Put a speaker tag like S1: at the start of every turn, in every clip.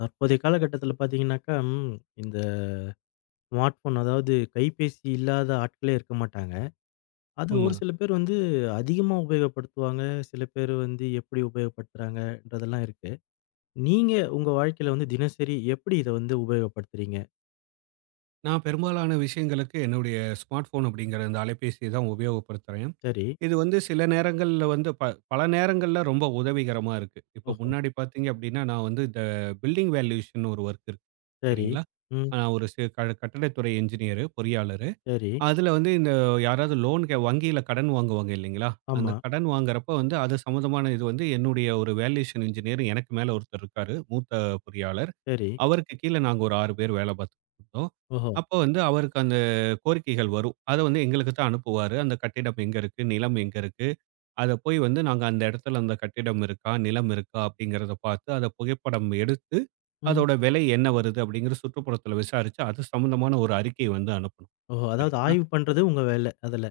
S1: தற்போதைய காலகட்டத்தில பார்த்தீங்கன்னாக்கா, இந்த ஸ்மார்ட் ஃபோன் அதாவது கைபேசி இல்லாத ஆட்களே இருக்க மாட்டாங்க. அது ஒரு
S2: உண்மதான்.
S1: சில பேர் வந்து அதிகமா உபயோகப்படுத்துவாங்க. சில பேர் வந்து எப்படி உபயோகப்படுத்துறாங்கன்றதெல்லாம் இருக்கு. நீங்க உங்க வாழ்க்கையில வந்து தினசரி எப்படி இத வந்து உபயோகப்படுத்துறீங்க?
S2: நான் பெரும்பாலான விஷயங்களுக்கு என்னுடைய ஸ்மார்ட் ஃபோன் அப்படிங்கிற அந்த அலைபேசிய தான் உபயோகப்படுத்துறேன்.
S1: சரி.
S2: இது வந்து சில நேரங்கள்ல வந்து பல நேரங்கள்ல ரொம்ப உதவிகரமா இருக்கு. இப்போ
S1: ஓஹோ!
S2: முன்னாடி பார்த்தீங்க அப்படின்னா, நான் வந்து இந்த பில்டிங் வேல்யூஷன் ஒரு ஒர்க் இருக்கு.
S1: சரி.
S2: சரிங்களா?
S1: ம்.
S2: நான் ஒரு சி க கட்டடத்துறை என்ஜினியர், பொறியாளர்.
S1: சரி.
S2: அதுல வந்து இந்த யாராவது லோன் கே வங்கியில கடன் வாங்குவாங்க இல்லைங்களா? அந்த
S1: ஆமா.
S2: கடன் வாங்குறப்ப வந்து அது சம்மந்தமான இது வந்து என்னுடைய ஒரு வேல்யூஷன் இன்ஜினியர் எனக்கு மேல ஒருத்தர் இருக்காரு. மூத்த பொறியாளர்.
S1: சரி.
S2: அவருக்கு கீழ நாங்க ஒரு 6 பேர் வேல பார்த்துக்கிட்டு இருந்தோம்.
S1: ஓஹோ!
S2: அப்போ வந்து அவருக்கு அந்த கோரிக்கைகள் வரும். அத வந்து எங்களுக்கு தான் அனுப்புவாரு. அந்த கட்டிடம் எங்க இருக்கு? நிலம் எங்க இருக்கு? அத போய் வந்து நாங்க அந்த இடத்துல அந்த கட்டிடம் இருக்கா? நிலம் இருக்கா? அப்படிங்கிறத பார்த்து அத புகைப்படம் எடுத்து,
S1: ம்.
S2: அதோட விலை என்ன வருது? அப்படிங்கிற சுற்றுப்புறத்துல விசாரிச்சு, அது சம்மந்தமான ஒரு அறிக்கை வந்து அனுப்பணும்.
S1: ஓஹோ! அதாவது
S2: சரிங்களா?
S1: ஆய்வு பண்றது உங்க வேல அதுல.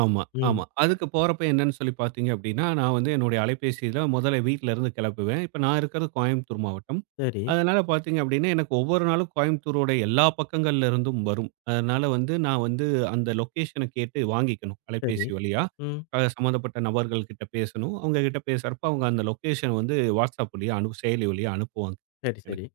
S2: ஆமா,
S1: ம்.
S2: ஆமா. அதுக்கு போறப்ப என்னன்னு சொல்லி பார்த்தீங்க அப்டின்னா, நான் வந்து என்னுடைய அலைபேசியில முதல்ல வீட்லருந்து கெளப்புவேன். இப்ப நான் இருக்கிறது கோயம்புத்தூர் மாவட்டம்.
S1: சரி,
S2: அதனால பார்த்தீங்க அப்டின்னா, எனக்கு ஒவ்வொரு நாளும் கோயம்புத்தூரோட எல்லா பக்கங்கள்ல இருந்தும் வரும். அதனால வந்து நான் வந்து அந்த லொக்கேஷன கேட்டு வாங்கிக்கணும்.
S1: சரி.
S2: அலைபேசி வழியா.
S1: ம்.
S2: சம்மந்தப்பட்ட நபர்கள் கிட்ட பேசணும். அவங்க கிட்ட பேசுறப்ப அவங்க அந்த லொக்கேஷன் வந்து WhatsApp வழியா செயலி வழியா அனுப்புவாங்க.
S1: சரி,
S2: எனக்கு.
S1: சரி.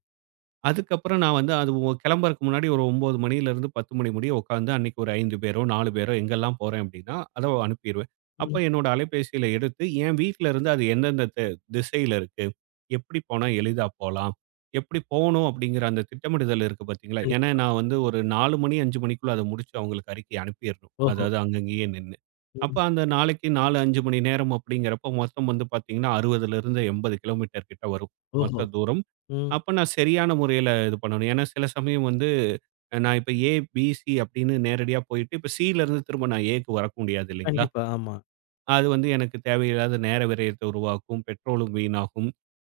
S2: அதுக்கப்புறம் நான் வந்து அது கிளம்புறக்கு முன்னாடி ஒரு 9 மணியிலிருந்து 10 மணி முடிய உட்காந்து அன்னைக்கு ஒரு 5 பேரோ, 4 பேரோ எங்கெல்லாம் போறேன் அப்படின்னா, அத அனுப்பிருவேன். அப்ப
S1: ம்.
S2: என்னோட அலைபேசியில எடுத்து என் வீட்ல இருந்து அது எந்தெந்த திசையில இருக்கு? எப்படி போனா எளிதா போலாம்? எப்படி போணும் அப்படிங்கிற அந்த திட்டமிடுதல் இருக்கு பார்த்தீங்களா? ஏன்னா
S1: கண்டிப்பா.
S2: நான் வந்து ஒரு 4 மணி 5 மணிக்குள்ள அத முடிச்சு அவங்களுக்கு அறிக்கை அனுப்பிறணும்.
S1: ஓஹோ!
S2: அதாவது அங்கங்கேயே நின்னு. அப்ப
S1: ம்.
S2: அந்த நாளைக்கு 4, 5 மணி நேரம் அப்படிங்கிறப்ப மொத்தம் வந்து பார்த்தீங்கன்னா 60லிருந்து 80 கிலோமீட்டர் கிட்ட வரும்.
S1: ஓஹோ!
S2: மொத்த தூரம்.
S1: ம்.
S2: அப்ப நான் சரியான முறையில இது பண்ணணும். ஏன்னா சில சமயம் வந்து நான் இப்ப ஏ, பி, சி அப்படின்னு நேரடியா போயிட்டு, இப்ப சில இருந்து திரும்ப நான் ஏக்கு வரக்க முடியாது இல்லைங்களா?
S1: கண்டிப்பா. ஆமா.
S2: அது வந்து எனக்கு தேவையில்லாத நேர விரயத்தை உருவாக்கும், பெட்ரோலும் வீணாகும்,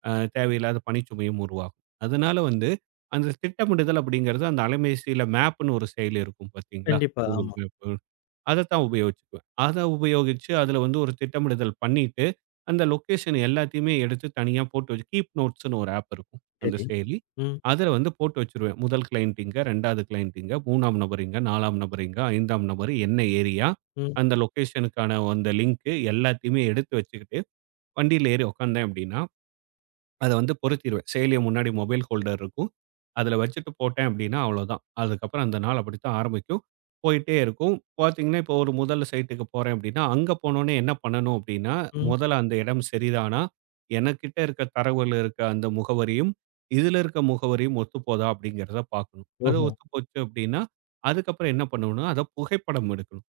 S2: அ தேவையில்லாத பணிச்சுமையும் உருவாகும். அதனால வந்து அந்த திட்டமிடுதல் அப்படிங்கிறது அந்த அலைபேசியில மேப்ன்னு ஒரு செயலி இருக்கும் பார்த்தீங்களா?
S1: கண்டிப்பா.
S2: Google
S1: ஆமா.
S2: மேப். அதத்தான் உபயோகிச்சுக்குவேன். அத உபயோகிச்சு அதுல வந்து ஒரு திட்டமிடுதல் பண்ணிட்டு, அந்த லொக்கேஷன் எல்லாத்தையுமே எடுத்து தனியா போட்டு வச்சு கீப் நோட்ஸ்ன்னு ஒரு ஆப் இருக்கும். அந்த
S1: சரி.
S2: செயலி.
S1: ம்,
S2: அதுல வந்து போட்டு வச்சுருவேன். முதல் கிளையன்ட் இங்க, 2வது கிளையன்ட் இங்க, 3ஆம் நபர் இங்க, 4ஆம் நபர் இங்க, 5ஆம் நபர் என்ன ஏரியா,
S1: ம்,
S2: அந்த லொக்கேஷனுக்கான அந்த லிங்க் எல்லாத்தையுமே எடுத்து வச்சுக்கிட்டு, வண்டியில ஏறி உட்காந்தேன் அப்படின்னா அத வந்து பொருத்திருவேன். செயலிய முன்னாடி மொபைல் ஹோல்டர் இருக்கும். அதில வச்சுட்டு போட்டேன் அப்டின்னா அவ்வளோதான். அதுக்கப்புறம் அந்த நாள் அப்படித்தான் ஆரம்பிக்கும். போயிட்டே இருக்கும். பார்த்தீங்கன்னா, இப்போ ஒரு முதல் சைட்டுக்கு போறேன் அப்டின்னா, அங்க போனோனே என்ன பண்ணணும் அப்டின்னா,
S1: ம்.
S2: முதல்ல அந்த இடம் சரிதானா? எனக்கிட்ட இருக்க தரவுல இருக்க அந்த முகவரியும், இதில இருக்க முகவரியும் ஒத்துப்போதா அப்டிங்கிறத பார்க்கணும். அது
S1: ஓஹோ!
S2: ஒத்துப்போச்சு அப்டின்னா, அதுக்கப்புறம் என்ன பண்ணணும்னா, அத புகைப்படம் எடுக்கணும்.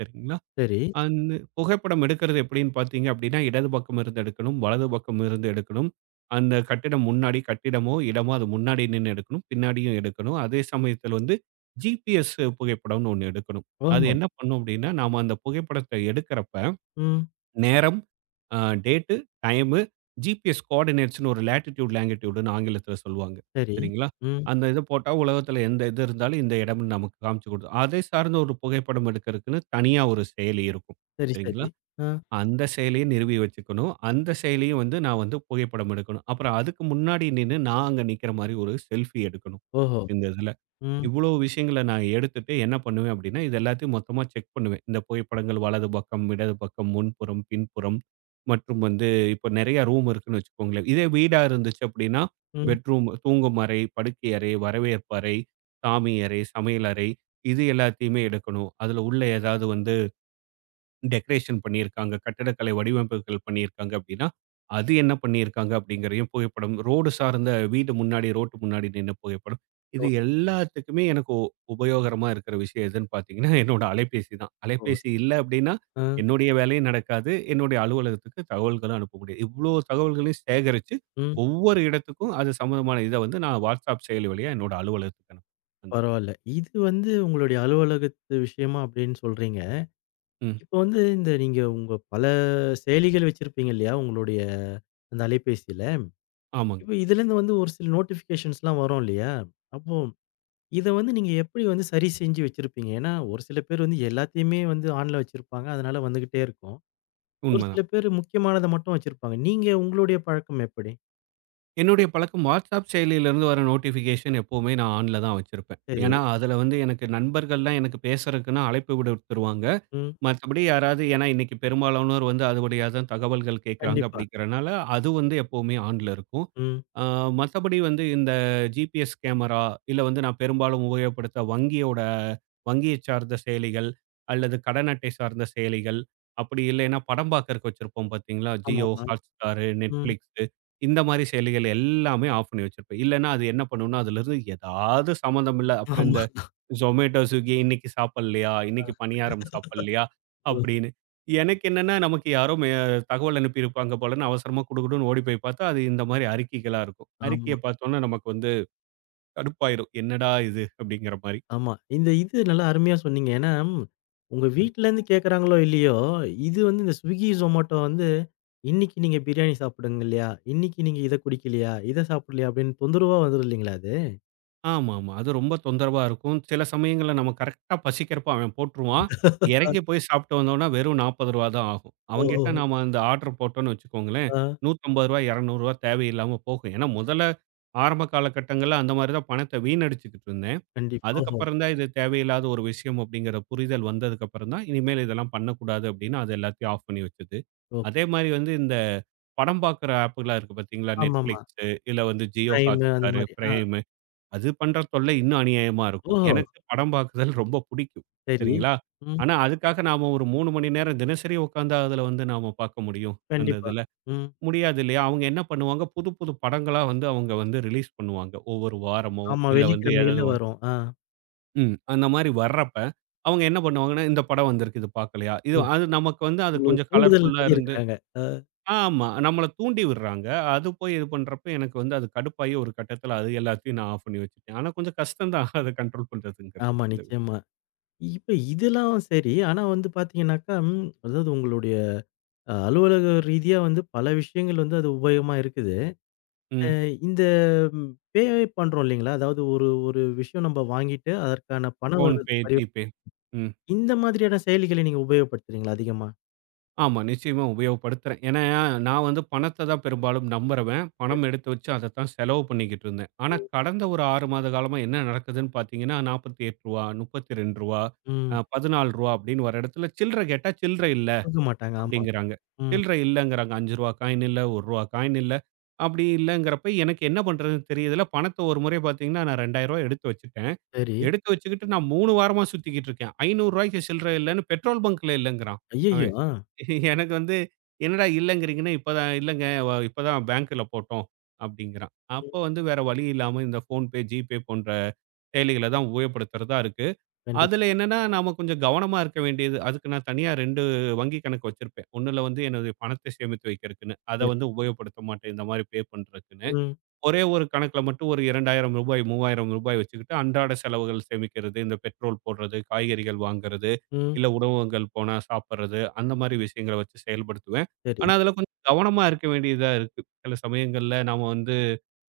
S2: சரிங்களா?
S1: சரி.
S2: அந்த புகைப்படம் எடுக்கிறது எப்படின்னு பார்த்தீங்க அப்படின்னா, இடது பக்கம் இருந்து எடுக்கணும், வலது பக்கம் இருந்து எடுக்கணும். அந்த கட்டிடம் முன்னாடி கட்டிடமோ, இடமோ அது முன்னாடி நின்னு எடுக்கணும். பின்னாடியும் எடுக்கணும். அதே சமயத்தில வந்து ஜிபிஎஸ் புகைப்படம்னு ஒண்ணு எடுக்கணும். அது
S1: ஓஹோ!
S2: என்ன பண்ணும் அப்படின்னா, நாம அந்த புகைப்படத்த எடுக்கிறப்ப
S1: ம்.
S2: நேரம், அ டேட்டு, டைமு, ஜிபிஎஸ் கோஆர்டினேட்ஸ்ன்னு ஒரு லேட்டிட்யூட், லாங்கிட்யூடுன்னு ஆங்கிலத்தில சொல்லுவாங்க.
S1: சரி.
S2: சரிங்களா?
S1: ம்.
S2: அந்த இத போட்டா உலகத்தில எந்த இது இருந்தாலும் இந்த இடம்னு நமக்கு காமிச்சு குடுத்துரும். அதை சார்ந்த ஒரு புகைப்படம் எடுக்கிறதுக்குன்னு தனியா ஒரு செயலி இருக்கும்.
S1: சரி, சரி.
S2: சரிங்களா?
S1: ஆ.
S2: அந்த செயலியும் நிறுவி வச்சுக்கணும். அந்த செயலியும் வந்து நான் வந்து புகைப்படம் எடுக்கணும். அப்புறம் அதுக்கு முன்னாடி நின்னு நான் அங்க நிக்கிற மாரி ஒரு செல்ஃபி எடுக்கணும்.
S1: ஓஹோ!
S2: இந்த இதுல.
S1: ம்,
S2: இவ்வளோ விஷயங்கள நான் எடுத்துட்டு என்ன பண்ணுவேன் அப்டின்னா, இது எல்லாத்தையும் மொத்தமா செக் பண்ணுவேன். இந்த புகைப்படங்கள் வலது பக்கம், இடது பக்கம், முன்புறம், பின்புறம் மற்றும் வந்து இப்ப நெறைய ரூம் இருக்குன்னு வச்சுக்கோங்களேன். இதே வீடா இருந்துச்சு அப்டின்னா,
S1: ம்.
S2: பெட்ரூம், தூங்கும் அறை, படுக்கை அறை, வரவேற்பு அறை, சாமி அறை, சமையல் அறை இது எல்லாத்தையுமே எடுக்கணும். அதுல உள்ள ஏதாவது வந்து டெக்கரேஷன் பண்ணியிருக்காங்க, கட்டடக்கலை வடிவமைப்புகள் பண்ணியிருக்காங்க அப்படின்னா, அது என்ன பண்ணியிருக்காங்க அப்படிங்கிறதையும் புகைப்படம், ரோடு சார்ந்த வீடு முன்னாடி, ரோட்டு முன்னாடி நின்ன புகைப்படம். இது எல்லாத்துக்குமே எனக்கு உபயோகரமா இருக்கிற விஷயம் எதுன்னு பார்த்தீங்கன்னா, என்னோட அலைபேசி தான்.
S1: ஓஹோ!
S2: அலைபேசி இல்ல அப்படின்னா,
S1: ஆ.
S2: என்னுடைய வேலையும் நடக்காது. என்னுடைய அலுவலகத்துக்கு தகவல்களும் அனுப்ப முடியாது. இவ்வளோ தகவல்களையும் சேகரிச்சு,
S1: ம்.
S2: ஒவ்வொரு இடத்துக்கும் அது சம்மந்தமான இத வந்து நான் WhatsApp செயலி வழியா என்னோட அலுவலகத்துக்கு அனுப்புவேன். அந்த-
S1: பரவால்ல. இது வந்து உங்களுடைய அலுவலகத்து விஷயமா அப்படின்னு சொல்றீங்க.
S2: ம்.
S1: இப்ப வந்து இந்த நீங்க உங்க பல செயலிகள் வச்சிருப்பீங்க இல்லையா? உங்களுடைய அந்த அலைபேசியில.
S2: ஆமாங்க.
S1: இப்ப இதுலேருந்து வந்து ஒரு சில நோட்டிஃபிகேஷன்ஸ்லாம் வரும் இல்லையா? அப்போ இத வந்து நீங்க எப்படி வந்து சரி செஞ்சு வச்சிருப்பீங்க? ஏன்னா, ஒரு சில பேர் வந்து எல்லாத்தையுமே வந்து ஆன்ல வச்சிருப்பாங்க. அதனால வந்துகிட்டே இருக்கும். ஒரு
S2: உண்மதான்.
S1: சில பேர் முக்கியமானத மட்டும் வச்சிருப்பாங்க. நீங்க உங்களுடைய பழக்கம் எப்படி?
S2: என்னுடைய பழக்கம் வாட்ஸ்அப் செயலியிலேருந்து வர நோட்டிஃபிகேஷன் எப்பவுமே நான் ஆன்ல தான் வச்சிருப்பேன்.
S1: சரி.
S2: ஏன்னா, அதில வந்து எனக்கு நண்பர்கள்லாம் எனக்கு பேசுறதுக்குன்னு அழைப்பு விடுத்துருவாங்க.
S1: ம்.
S2: மத்தபடி யாராவது ஏன்னா இன்னைக்கு பெரும்பாலானோர் வந்து அது வழியா தான் தகவல்கள் கேட்குறாங்க
S1: கண்டிப்பா.
S2: அப்படிங்கிறனால, அது வந்து எப்பவுமே ஆன்ல இருக்கும்.
S1: ம்.
S2: ஆ மத்தபடி வந்து இந்த ஜிபிஎஸ் கேமரா, இல்ல வந்து நான் பெரும்பாலும் உபயோகப்படுத்த வங்கியோட வங்கியை சார்ந்த செயலிகள், அல்லது கடன் அட்டை சார்ந்த செயலிகள், அப்படி இல்லைன்னா படம் பார்க்கறக்கு வச்சிருப்போம் பார்த்தீங்களா? ஜியோ,
S1: ஆமாமா.
S2: Hotstar,
S1: ம்.
S2: Netflix இந்த மாரி செயலிகள் எல்லாமே ஆஃப் பண்ணி வச்சிருப்பேன். இல்லன்னா, அது என்ன பண்ணும்னா, அதிலிருந்து ஏதாவது சம்மந்தம் இல்ல அப்புறம் இந்த
S1: ஆமா.
S2: Zomato, Swiggy இன்னைக்கு சாப்பிடலையா?
S1: அ.
S2: இன்னைக்கு பணியாரம் சாப்பிடலையா?
S1: ம்.
S2: அப்படின்னு. எனக்கு என்னன்னா, நமக்கு யாரோ தகவல் அனுப்பியிருப்பாங்க போலன்னு அவசரமா குடுகுடுன்னு ஓடி போய் பார்த்தா, அது இந்த மாரி அறிக்கைகளா இருக்கும்.
S1: ஆமா.
S2: அறிக்கைய பார்த்தோம்னா நமக்கு வந்து கடுப்பாயிரும். என்னடா இது? அப்படிங்கிற மாரி. ம்.
S1: ஆமா. இந்த இது நல்லா அருமையா சொன்னீங்க. ஏன்னா, உங்க வீட்லருந்து கேட்கறாங்களோ இல்லையோ, இது வந்து இந்த Swiggy, Zomato வந்து இன்னைக்கு நீங்க பிரியாணி சாப்பிடுங்க இல்லையா? இன்னைக்கு நீங்க இத குடிக்கலையா? இத சாப்பிடலையா? அப்படின்னு தொந்தரவா வந்துரும் இல்லைங்களா அது?
S2: ஆமாமா. அது ரொம்ப தொந்தரவா இருக்கும். சில சமயங்கள்ல நம்ம கரெக்ட்டா பசிக்கிறப்ப அவன் போட்டுருவான். இறங்கி போய் சாப்பிட்டு வந்தோம்னா வெறும் ரூ. 40 தான் ஆகும்.
S1: ஓஹோ!
S2: அவன்கிட்ட நாம அந்த ஆர்டர் போட்டோம்னு வச்சுக்கோங்களேன், ரூ.
S1: ஆ.
S2: 150 ரூ. 200 தேவையில்லாம போகும். ஏன்னா முதல்ல ஆரம்ப காலகட்டங்கள்ல அந்த மாரி தான் பணத்த வீணடிச்சுக்கிட்டு இருந்தேன்.
S1: கண்டிப்பா. ஓஹோ!
S2: அதுக்கப்புறம் தான் இது தேவையில்லாத ஒரு விஷயம் அப்படிங்கிற புரிதல் வந்ததுக்கப்புறம் தான், இனிமேல் இதெல்லாம் பண்ணக்கூடாது அப்படின்னு அது எல்லாத்தையும் ஆஃப் பண்ணி வச்சது. அதே
S1: ஓகே.
S2: மாரி வந்து இந்த படம் பார்க்குற ஆப்லாம் இருக்கு பார்த்தீங்களா? Netflix,
S1: ஆமாமா.
S2: இல்ல வந்து Jio
S1: பிரைமு அந்த
S2: Hotstar,
S1: மாரி. ஆ.
S2: Prime அது பண்ற தொல்லை இன்னும் அநியாயமா இருக்கும்.
S1: ஓஹோ!
S2: எனக்கு படம் பார்க்குதல் ரொம்ப புடிக்கும்.
S1: சரி.
S2: சரிங்களா?
S1: ம்.
S2: ஆனா, அதுக்காக நாம ஒரு 3 மணி நேரம் தினசரி உட்கார்ந்தா அதுல வந்து நாம பார்க்க முடியும். அந்த
S1: கண்டிப்பா.
S2: இதுல.
S1: ம்.
S2: முடியாது இல்லையா? அவங்க என்ன பண்ணுவாங்க, புது புது படங்களா வந்து அவங்க வந்து ரிலீஸ் பண்ணுவாங்க. ஒவ்வொரு வாரமோ,
S1: ஆமா.
S2: இல்ல வந்து ஏதாவது
S1: வெள்ளிக்கிழமைகள்ல
S2: ஒ
S1: வரும். ஆ.
S2: ம். அந்த மாரி வர்றப்ப, அவங்க என்ன பண்ணுவாங்கன்னா, இந்த படம் வந்திருக்கு. இது பார்க்கலையா? இது
S1: ம்.
S2: அது நமக்கு வந்து அது
S1: உங்களுக்கு
S2: கொஞ்சம்
S1: தூண்டுதல்
S2: கலர்ஃபுல்லா இருந்து
S1: பண்ணியிருக்கிறாங்க. அ.
S2: ஆமா. நம்மள தூண்டி விடுறாங்க. அது போய் இது பண்றப்ப எனக்கு வந்து அது கடுப்பாயி ஒரு கட்டத்துல அது எல்லாத்தையும் நான் ஆஃப் பண்ணி வச்சுட்டேன். ஆனா கொஞ்சம் கஷ்டம் தான் அத கண்ட்ரோல் பண்றதுங்கிறது.
S1: ஆமா,
S2: இந்த விஷயம்.
S1: நிச்சயமா. இப்ப இதெல்லாம் சரி. ஆனா வந்து பார்த்தீங்கன்னாக்கா, அதாவது உங்களுடைய அலுவலக ரீதியா வந்து பல விஷயங்கள் வந்து அது உபயோகமா இருக்குது. அ
S2: ம்.
S1: இந்த ம் பே பண்றோம் இல்லைங்களா? அதாவது ஒரு ஒரு விஷயம் நம்ம வாங்கிட்டு அதற்கான பண வரு
S2: ஃபோன்பே,
S1: பரிவ
S2: ஜிபே. ம்.
S1: இந்த மாதிரியான செயலிகளை நீங்க உபயோகப்படுத்துறீங்களா அதிகமா?
S2: ஆமா. நிச்சயமா உபயோகப்படுத்துறேன். ஏன்னா நான் வந்து பணத்த தான் பெரும்பாலும் நம்புறவன். பணம்
S1: சரி.
S2: எடுத்து வச்சு அதத்தான் செலவு பண்ணிக்கிட்டு இருந்தேன். ஆனா
S1: ம்.
S2: கடந்த ஒரு 6 மாத காலமா என்ன நடக்குதுன்னு பார்த்தீங்கன்னா, ரூ. 48, ரூ. 32,
S1: ம்.
S2: ரூ. 14 அப்படின்னு வர இடத்துல சில்லற கேட்டா சில்லற இல்ல.
S1: குடுக்க மாட்டாங்க. ஆமா.
S2: அப்படிங்கிறாங்க.
S1: ம்.
S2: சில்லற இல்லங்கிறாங்க. ரூ. 5 காயின் இல்ல, ரூ. 1 காயின் இல்ல. அப்படி இல்லங்கிறப்ப எனக்கு என்ன பண்றதுன்னு தெரியதில்ல. பணத்த ஒரு முறை பார்த்தீங்கன்னா, நான் ரூ. 2000 எடுத்து வச்சுட்டேன்.
S1: சரி.
S2: எடுத்து வச்சுக்கிட்டு நான் 3 வாரமா சுத்திக்கிட்டு இருக்கேன். ரூ. 500க்கு சில்லற இல்லன்னு பெட்ரோல் பங்க்ல இல்லங்கிறான்
S1: ஐயய்யோ!
S2: அவன்.
S1: ஆ.
S2: எனக்கு வந்து என்னடா இல்லங்கிறீங்கன்னு, இப்பதான் இல்லங்க வ இப்பதான் பேங்க்ல போட்டோம் அப்படிங்கிறான்.
S1: ம்.
S2: அப்போ வந்து வேற வழி இல்லாம இந்த ஃபோன்பே, ஜிபே போன்ற செயலிகள தான் உபயோகப்படுத்துறதா இருக்கு.
S1: கண்டிப்பா.
S2: அதுல என்னன்னா, நாம கொஞ்சம் கவனமா இருக்க வேண்டியது. அதுக்கு நான் தனியா 2 வங்கி கணக்கு வச்சிருப்பேன். ஒண்ணுல வந்து என்னுடைய பணத்த சேமித்து வைக்கிறதுக்குன்னு. அத
S1: சரி.
S2: வந்து உபயோகப்படுத்த மாட்டேன். இந்த மாரி பே பண்றதுக்குன்னு.
S1: ம்.
S2: ஒரே ஒரு கணக்குல மட்டும் ஒரு ரூ. 2000 ரூ. 3000 வச்சுக்கிட்டு அன்றாட செலவுகள் சேமிக்கிறது. இந்த பெட்ரோல் போடுறது, காய்கறிகள் வாங்குறது,
S1: ம்.
S2: இல்ல உணவகங்கள் போனா சாப்பிடுறது, அந்த மாரி விஷயங்கள வச்சு செயல்படுத்துவேன்.
S1: சரி.
S2: ஆனா, அதுல கொஞ்சம் கவனமா இருக்க வேண்டியதா இருக்கு. சில சமயங்கள்ல நாம வந்து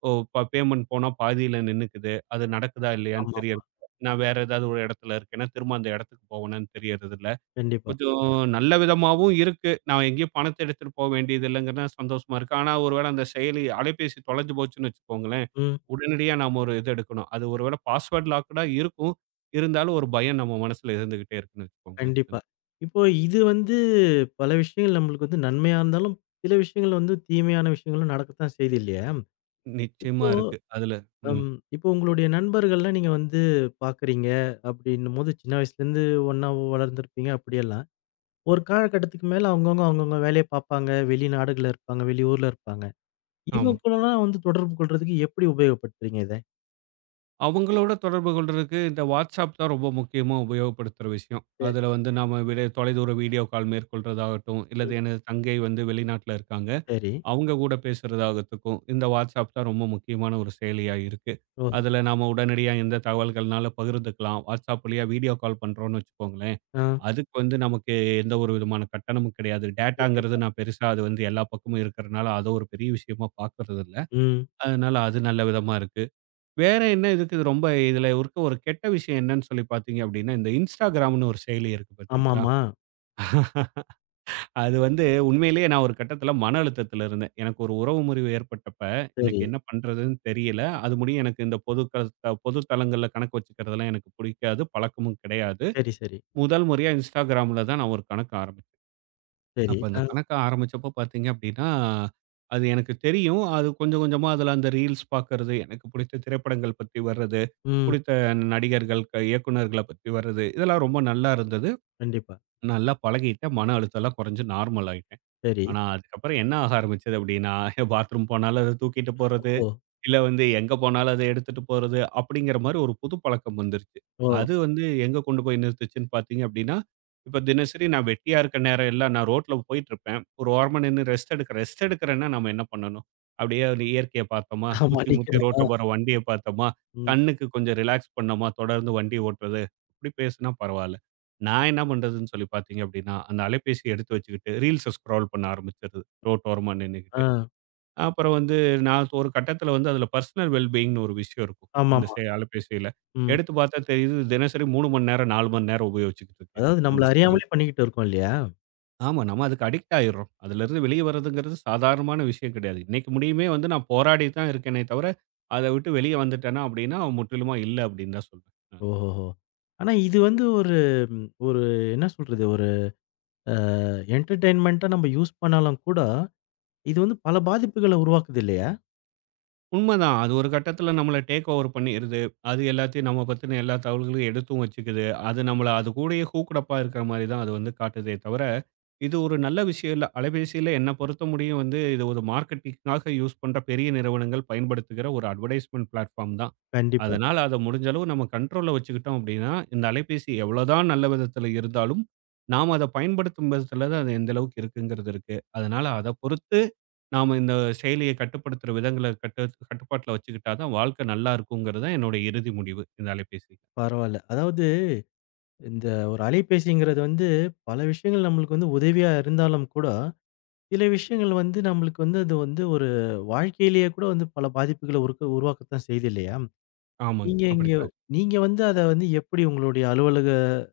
S2: ஓ ப பேமெண்ட் போனா பாதியில நின்னுக்குது. அது நடக்குதா இல்லையான்னு
S1: ஆமாமா.
S2: தெரியறதில்ல. நான் வேற ஏதாவது ஒரு இடத்துல இருக்கேன்னா, திரும்ப அந்த இடத்துக்கு போவேனான்னு தெரியறதில்ல.
S1: கண்டிப்பா.
S2: கொஞ்சம் நல்ல விதமாவும் இருக்கு. நான் எங்கேயும் பணத்த எடுத்துட்டு போ வேண்டியது இல்லைங்கிறது சந்தோஷமா இருக்கு. ஆனா, ஒருவேள அந்த செயலி அலைபேசி தொலைஞ்சு போச்சுன்னு வச்சுக்கோங்களேன்,
S1: ம்.
S2: உடனடியா நாம ஒரு இது எடுக்கணும். அது ஒருவேள பாஸ்வேர்ட் லாக்டா இருக்கும். இருந்தாலும் ஒரு பயம் நம்ம மனசுல இருந்துகிட்டே இருக்குன்னு வச்சுக்கோங்களேன்.
S1: கண்டிப்பா. இப்போ இது வந்து பல விஷயங்கள் நம்மளுக்கு வந்து நன்மையா இருந்தாலும், சில விஷயங்கள் வந்து தீமையான விஷயங்களும் நடக்கத்தான் செய்யுது இல்லையா? இப்போ
S2: நிச்சயமா இருக்கு. ம்.
S1: அம் இப்போ உங்களுடைய நண்பர்கள்லாம் நீங்க வந்து பார்க்குறீங்க அப்படின்னும்போது, சின்ன வயசுலேருந்து ஒண்ணா வளர்ந்துருப்பீங்க அப்படியெல்லாம். ஒரு காலகட்டத்துக்கு மேல அவங்கவங்க அவங்கவங்க வேலைய பார்ப்பாங்க. வெளிநாடுகள்ல இருப்பாங்க, வெளியூர்ல இருப்பாங்க.
S2: ஆமா.
S1: இவன் கூடலாம் வந்து தொடர்பு கொள்றதுக்கு எப்படி உபயோகப்படுத்துறீங்க இத?
S2: அவங்களோட தொடர்பு கொள்றதுக்கு இந்த WhatsApp தான் ரொம்ப முக்கியமா உபயோகப்படுத்துற விஷயம்.
S1: சரி,
S2: அதுல வந்து நாம விட தொலைதூர வீடியோ கால் மேற்கொள்றதாகட்டும், இல்லது
S1: ம்.
S2: எனது தங்கை வந்து வெளிநாட்ல இருக்காங்க.
S1: சரி.
S2: அவங்க கூட பேசுறதாகத்துக்கும், இந்த WhatsApp தான் ரொம்ப முக்கியமான ஒரு செயலியா இருக்கு.
S1: ஓ!
S2: அதுல நாம உடனடியா எந்த தகவல்கள்னாலும் பகிர்ந்துக்கலாம். WhatsApp வழியா வீடியோ கால் பண்றோம்னு வச்சுக்கோங்களேன்,
S1: ஆ.
S2: அதுக்கு வந்து நமக்கு எந்த ஒரு விதமான கட்டணமும் கிடையாது. டேட்டாங்கிறது
S1: கண்டிப்பா.
S2: நான் பெருசா அது வந்து எல்லா பக்கமும் இருக்கிறனால, அத ஒரு பெரிய விஷயமா பார்க்கறது இல்ல.
S1: ம்.
S2: அதனால அது நல்ல விதமா இருக்கு. வேற என்ன இதுக்கு இது ரொம்ப இதுல இருக்க ஒரு கெட்ட விஷயம் என்னன்னு சொல்லி பார்த்தீங்க அப்படின்னா, இந்த Instagramன்னு ஒரு செயலி இருக்கு பார்த்தீங்களா?
S1: ஆமாமா.
S2: அது வந்து உண்மையிலேயே நான் ஒரு கட்டத்தில மன அழுத்தத்தில இருந்தேன். எனக்கு ஒரு உறவு முறிவு ஏற்பட்டப்ப, எனக்கு
S1: சரி,
S2: என்ன பண்றதுன்னு தெரியல. அது முடியும் எனக்கு இந்த பொது தளங்கள்ல கணக்கு வச்சுக்கிறதெல்லாம் எனக்கு பிடிக்காது. பழக்கமும் கிடையாது.
S1: சரி, சரி,
S2: முதல் முறையா Instagramல தான் நான் ஒரு கணக்கு ஆரம்பிச்சேன்.
S1: சரி.
S2: அப்ப அந்த
S1: ஆ.
S2: கணக்க ஆரம்பிச்சப்போ பார்த்தீங்க அப்படின்னா, அது எனக்கு தெரியும். அது கொஞ்சம் கொஞ்சமா அதில அந்த ரீல்ஸ் பார்க்கறது, எனக்கு பிடித்த திரைப்படங்கள் பத்தி வர்றது,
S1: ம்.
S2: பிடித்த நடிகர்கள், இயக்குனர்கள பத்தி வர்றது, இதெல்லாம் ரொம்ப நல்லா இருந்தது.
S1: கண்டிப்பா.
S2: நல்லா பழகிட்டேன். மன அழுத்தம்லாம் குறைஞ்சு நார்மல் ஆயிட்டேன்.
S1: சரி.
S2: ஆனா, அதுக்கப்புறம் என்ன ஆக ஆரம்பிச்சது அப்படின்னா, பாத்ரூம் போனாலும் அத தூக்கிட்டு போறது,
S1: ஓஹோ!
S2: இல்ல வந்து எங்க போனாலும் அத எடுத்துட்டு போறது, அப்படிங்கிற மாரி ஒரு புது பழக்கம் வந்துருச்சு.
S1: ஓ!
S2: அது வந்து எங்க கொண்டு போய் நிறுத்துச்சுன்னு பார்த்தீங்க அப்படின்னா, இப்ப தினசரி நான் வெட்டியா இருக்க நேரம் எல்லாம் நான் ரோட்ல போயிட்டுருப்பேன். ஒரு ஓரமா நின்னு ரெஸ்ட் எடுக்கிறேன். ரெஸ்ட் எடுக்கிறேன்னா நம்ம என்ன பண்ணணும்? அப்படியே அந்த இயற்கைய பார்த்தோமா,
S1: ஆமா.
S2: சுத்தி முத்தி
S1: நிக்கணுமா?
S2: ரோட்ல போற வண்டிய பார்த்தோமா,
S1: ம்.
S2: கண்ணுக்கு கொஞ்சம் ரிலாக்ஸ் பண்ணோமா, தொடர்ந்து வண்டி ஓட்டுறது, இப்படி பேசுனா பரவால்ல. நான் என்ன பண்றதுன்னு சொல்லி பார்த்தீங்க அப்படின்னா, அந்த அலைபேசிய எடுத்து வச்சுக்கிட்டு ரீல்ஸ ஸ்க்ரால் பண்ண ஆரம்பிச்சுறது, ரோட்டோரமா
S1: ஆ.
S2: நின்னுக்கிட்டு. அப்புறம் வந்து நான் ஒரு கட்டத்தில வந்து அதில பர்சனல் வெல்பீயிங்ன்னு ஒரு விஷயம் இருக்கும். அந்த
S1: ஆமாமா.
S2: அலைபேசியில.
S1: ம்.
S2: எடுத்து பார்த்தா தெரியுது தினசரி 3 மணி நேரம், 4 மணி நேரம் உபயோகிச்சுக்கிட்டு இருக்கேன்.
S1: அதாவது
S2: அந்த
S1: நம்மள
S2: செயலி.
S1: அறியாமலே பண்ணிக்கிட்டு இருக்கோம் இல்லையா?
S2: ஆமா. நம்ம அதுக்கு அடிக்ட் ஆயிடுறோம். அதிலருந்து வெளிய வரதுங்கிறது சாதாரணமான விஷயம் கிடையாது. இன்னைக்கு முடியுமே வந்து நான் போராடி தான் இருக்கேனே தவிர, அத விட்டு வெளிய வந்துட்டேனா அப்படின்னா, அவன் முற்றிலுமா இல்ல அப்படின்னு தான் சொல்வேன் நான்.
S1: ஓஹோஹோ! ஆனா இது வந்து ஒரு ஒரு என்ன சொல்றது? ஒரு அ என்டர்டெயின்மென்ட்டா நம்ம யூஸ் பண்ணாலும் கூட, இது வந்து பல பாதிப்புகள உருவாக்குது இல்லையா?
S2: உண்மதான். அது ஒரு கட்டத்தில நம்மள டேக் ஓவர் பண்ணிருது. அது எல்லாத்தையும் நம்ம பத்தின எல்லா தகவல்களையும் எடுத்தும் வச்சுக்குது. அது நம்மள அது கூடயே ஹூக்ட் அப்பா இருக்கிற மாரி தான் அது வந்து காட்டுதே தவிர இது ஒரு நல்ல விஷயம் இல்ல. அலைபேசியில என்ன பொறுத்த முடியும் வந்து இது ஒரு மார்க்கெட்டிங்காக யூஸ் பண்ற பெரிய நிறுவனங்கள் பயன்படுத்துகிற ஒரு அட்வர்டைஸ்மென்ட் பிளாட்ஃபார்ம் தான்.
S1: கண்டிப்பா.
S2: அதனால அத முடிஞ்ச அளவு நம்ம கண்ட்ரோல்ல வச்சுக்கிட்டோம் அப்படின்னா, இந்த அலைபேசி எவ்வளோதான் நல்ல விதத்துல இருந்தாலும், நாம அத பயன்படுத்தும் விதத்துல தான் அது எந்த அளவுக்கு இருக்குங்கிறது இருக்கு. அதனால அத பொறுத்து நாம இந்த செயலிய கட்டுப்படுத்துற விதங்கள கட்டுப்பாட்டுல வச்சுக்கிட்டா தான் வாழ்க்கை நல்லா இருக்குங்கிறது தான் என்னோட இறுதி முடிவு இந்த அலைபேசி.
S1: பரவால்ல. அதாவது இந்த ஒரு அலைபேசிங்கிறது வந்து பல விஷயங்கள் நம்மளுக்கு வந்து உதவியா இருந்தாலும் கூட, சில விஷயங்கள் வந்து நம்மளுக்கு வந்து அது வந்து ஒரு வாழ்க்கையிலேயே கூட வந்து பல பாதிப்புகள உருவாக்கத்தான் செய்யுது இல்லையா?
S2: ஆமாங்க.
S1: நீங்க இங்க
S2: அப்படித்தான்.
S1: நீங்க வந்து அத வந்து எப்படி உங்களுடைய அலுவலக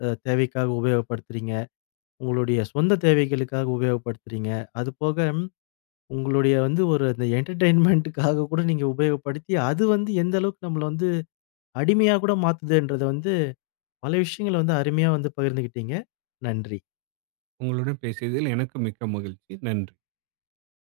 S1: தேவைக்காக உபயோகப்படுத்துறீங்க? உங்களுடைய சொந்த தேவைகளுக்காக உபயோகப்படுத்துறீங்க? அதுபோக உங்களுடைய வந்து ஒரு இந்த என்டர்டெயின்மென்ட்டுக்காக கூட நீங்க உபயோகப்படுத்தி, அது வந்து எந்த அளவுக்கு நம்மள வந்து அடிமையா கூட மாத்துதுன்றத வந்து பல விஷயங்கள வந்து அருமையா வந்து பகிர்ந்துக்கிட்டீங்க. நன்றி.
S2: உங்களுடன் பேசியதில் எனக்கு மிக்க மகிழ்ச்சி. நன்றி.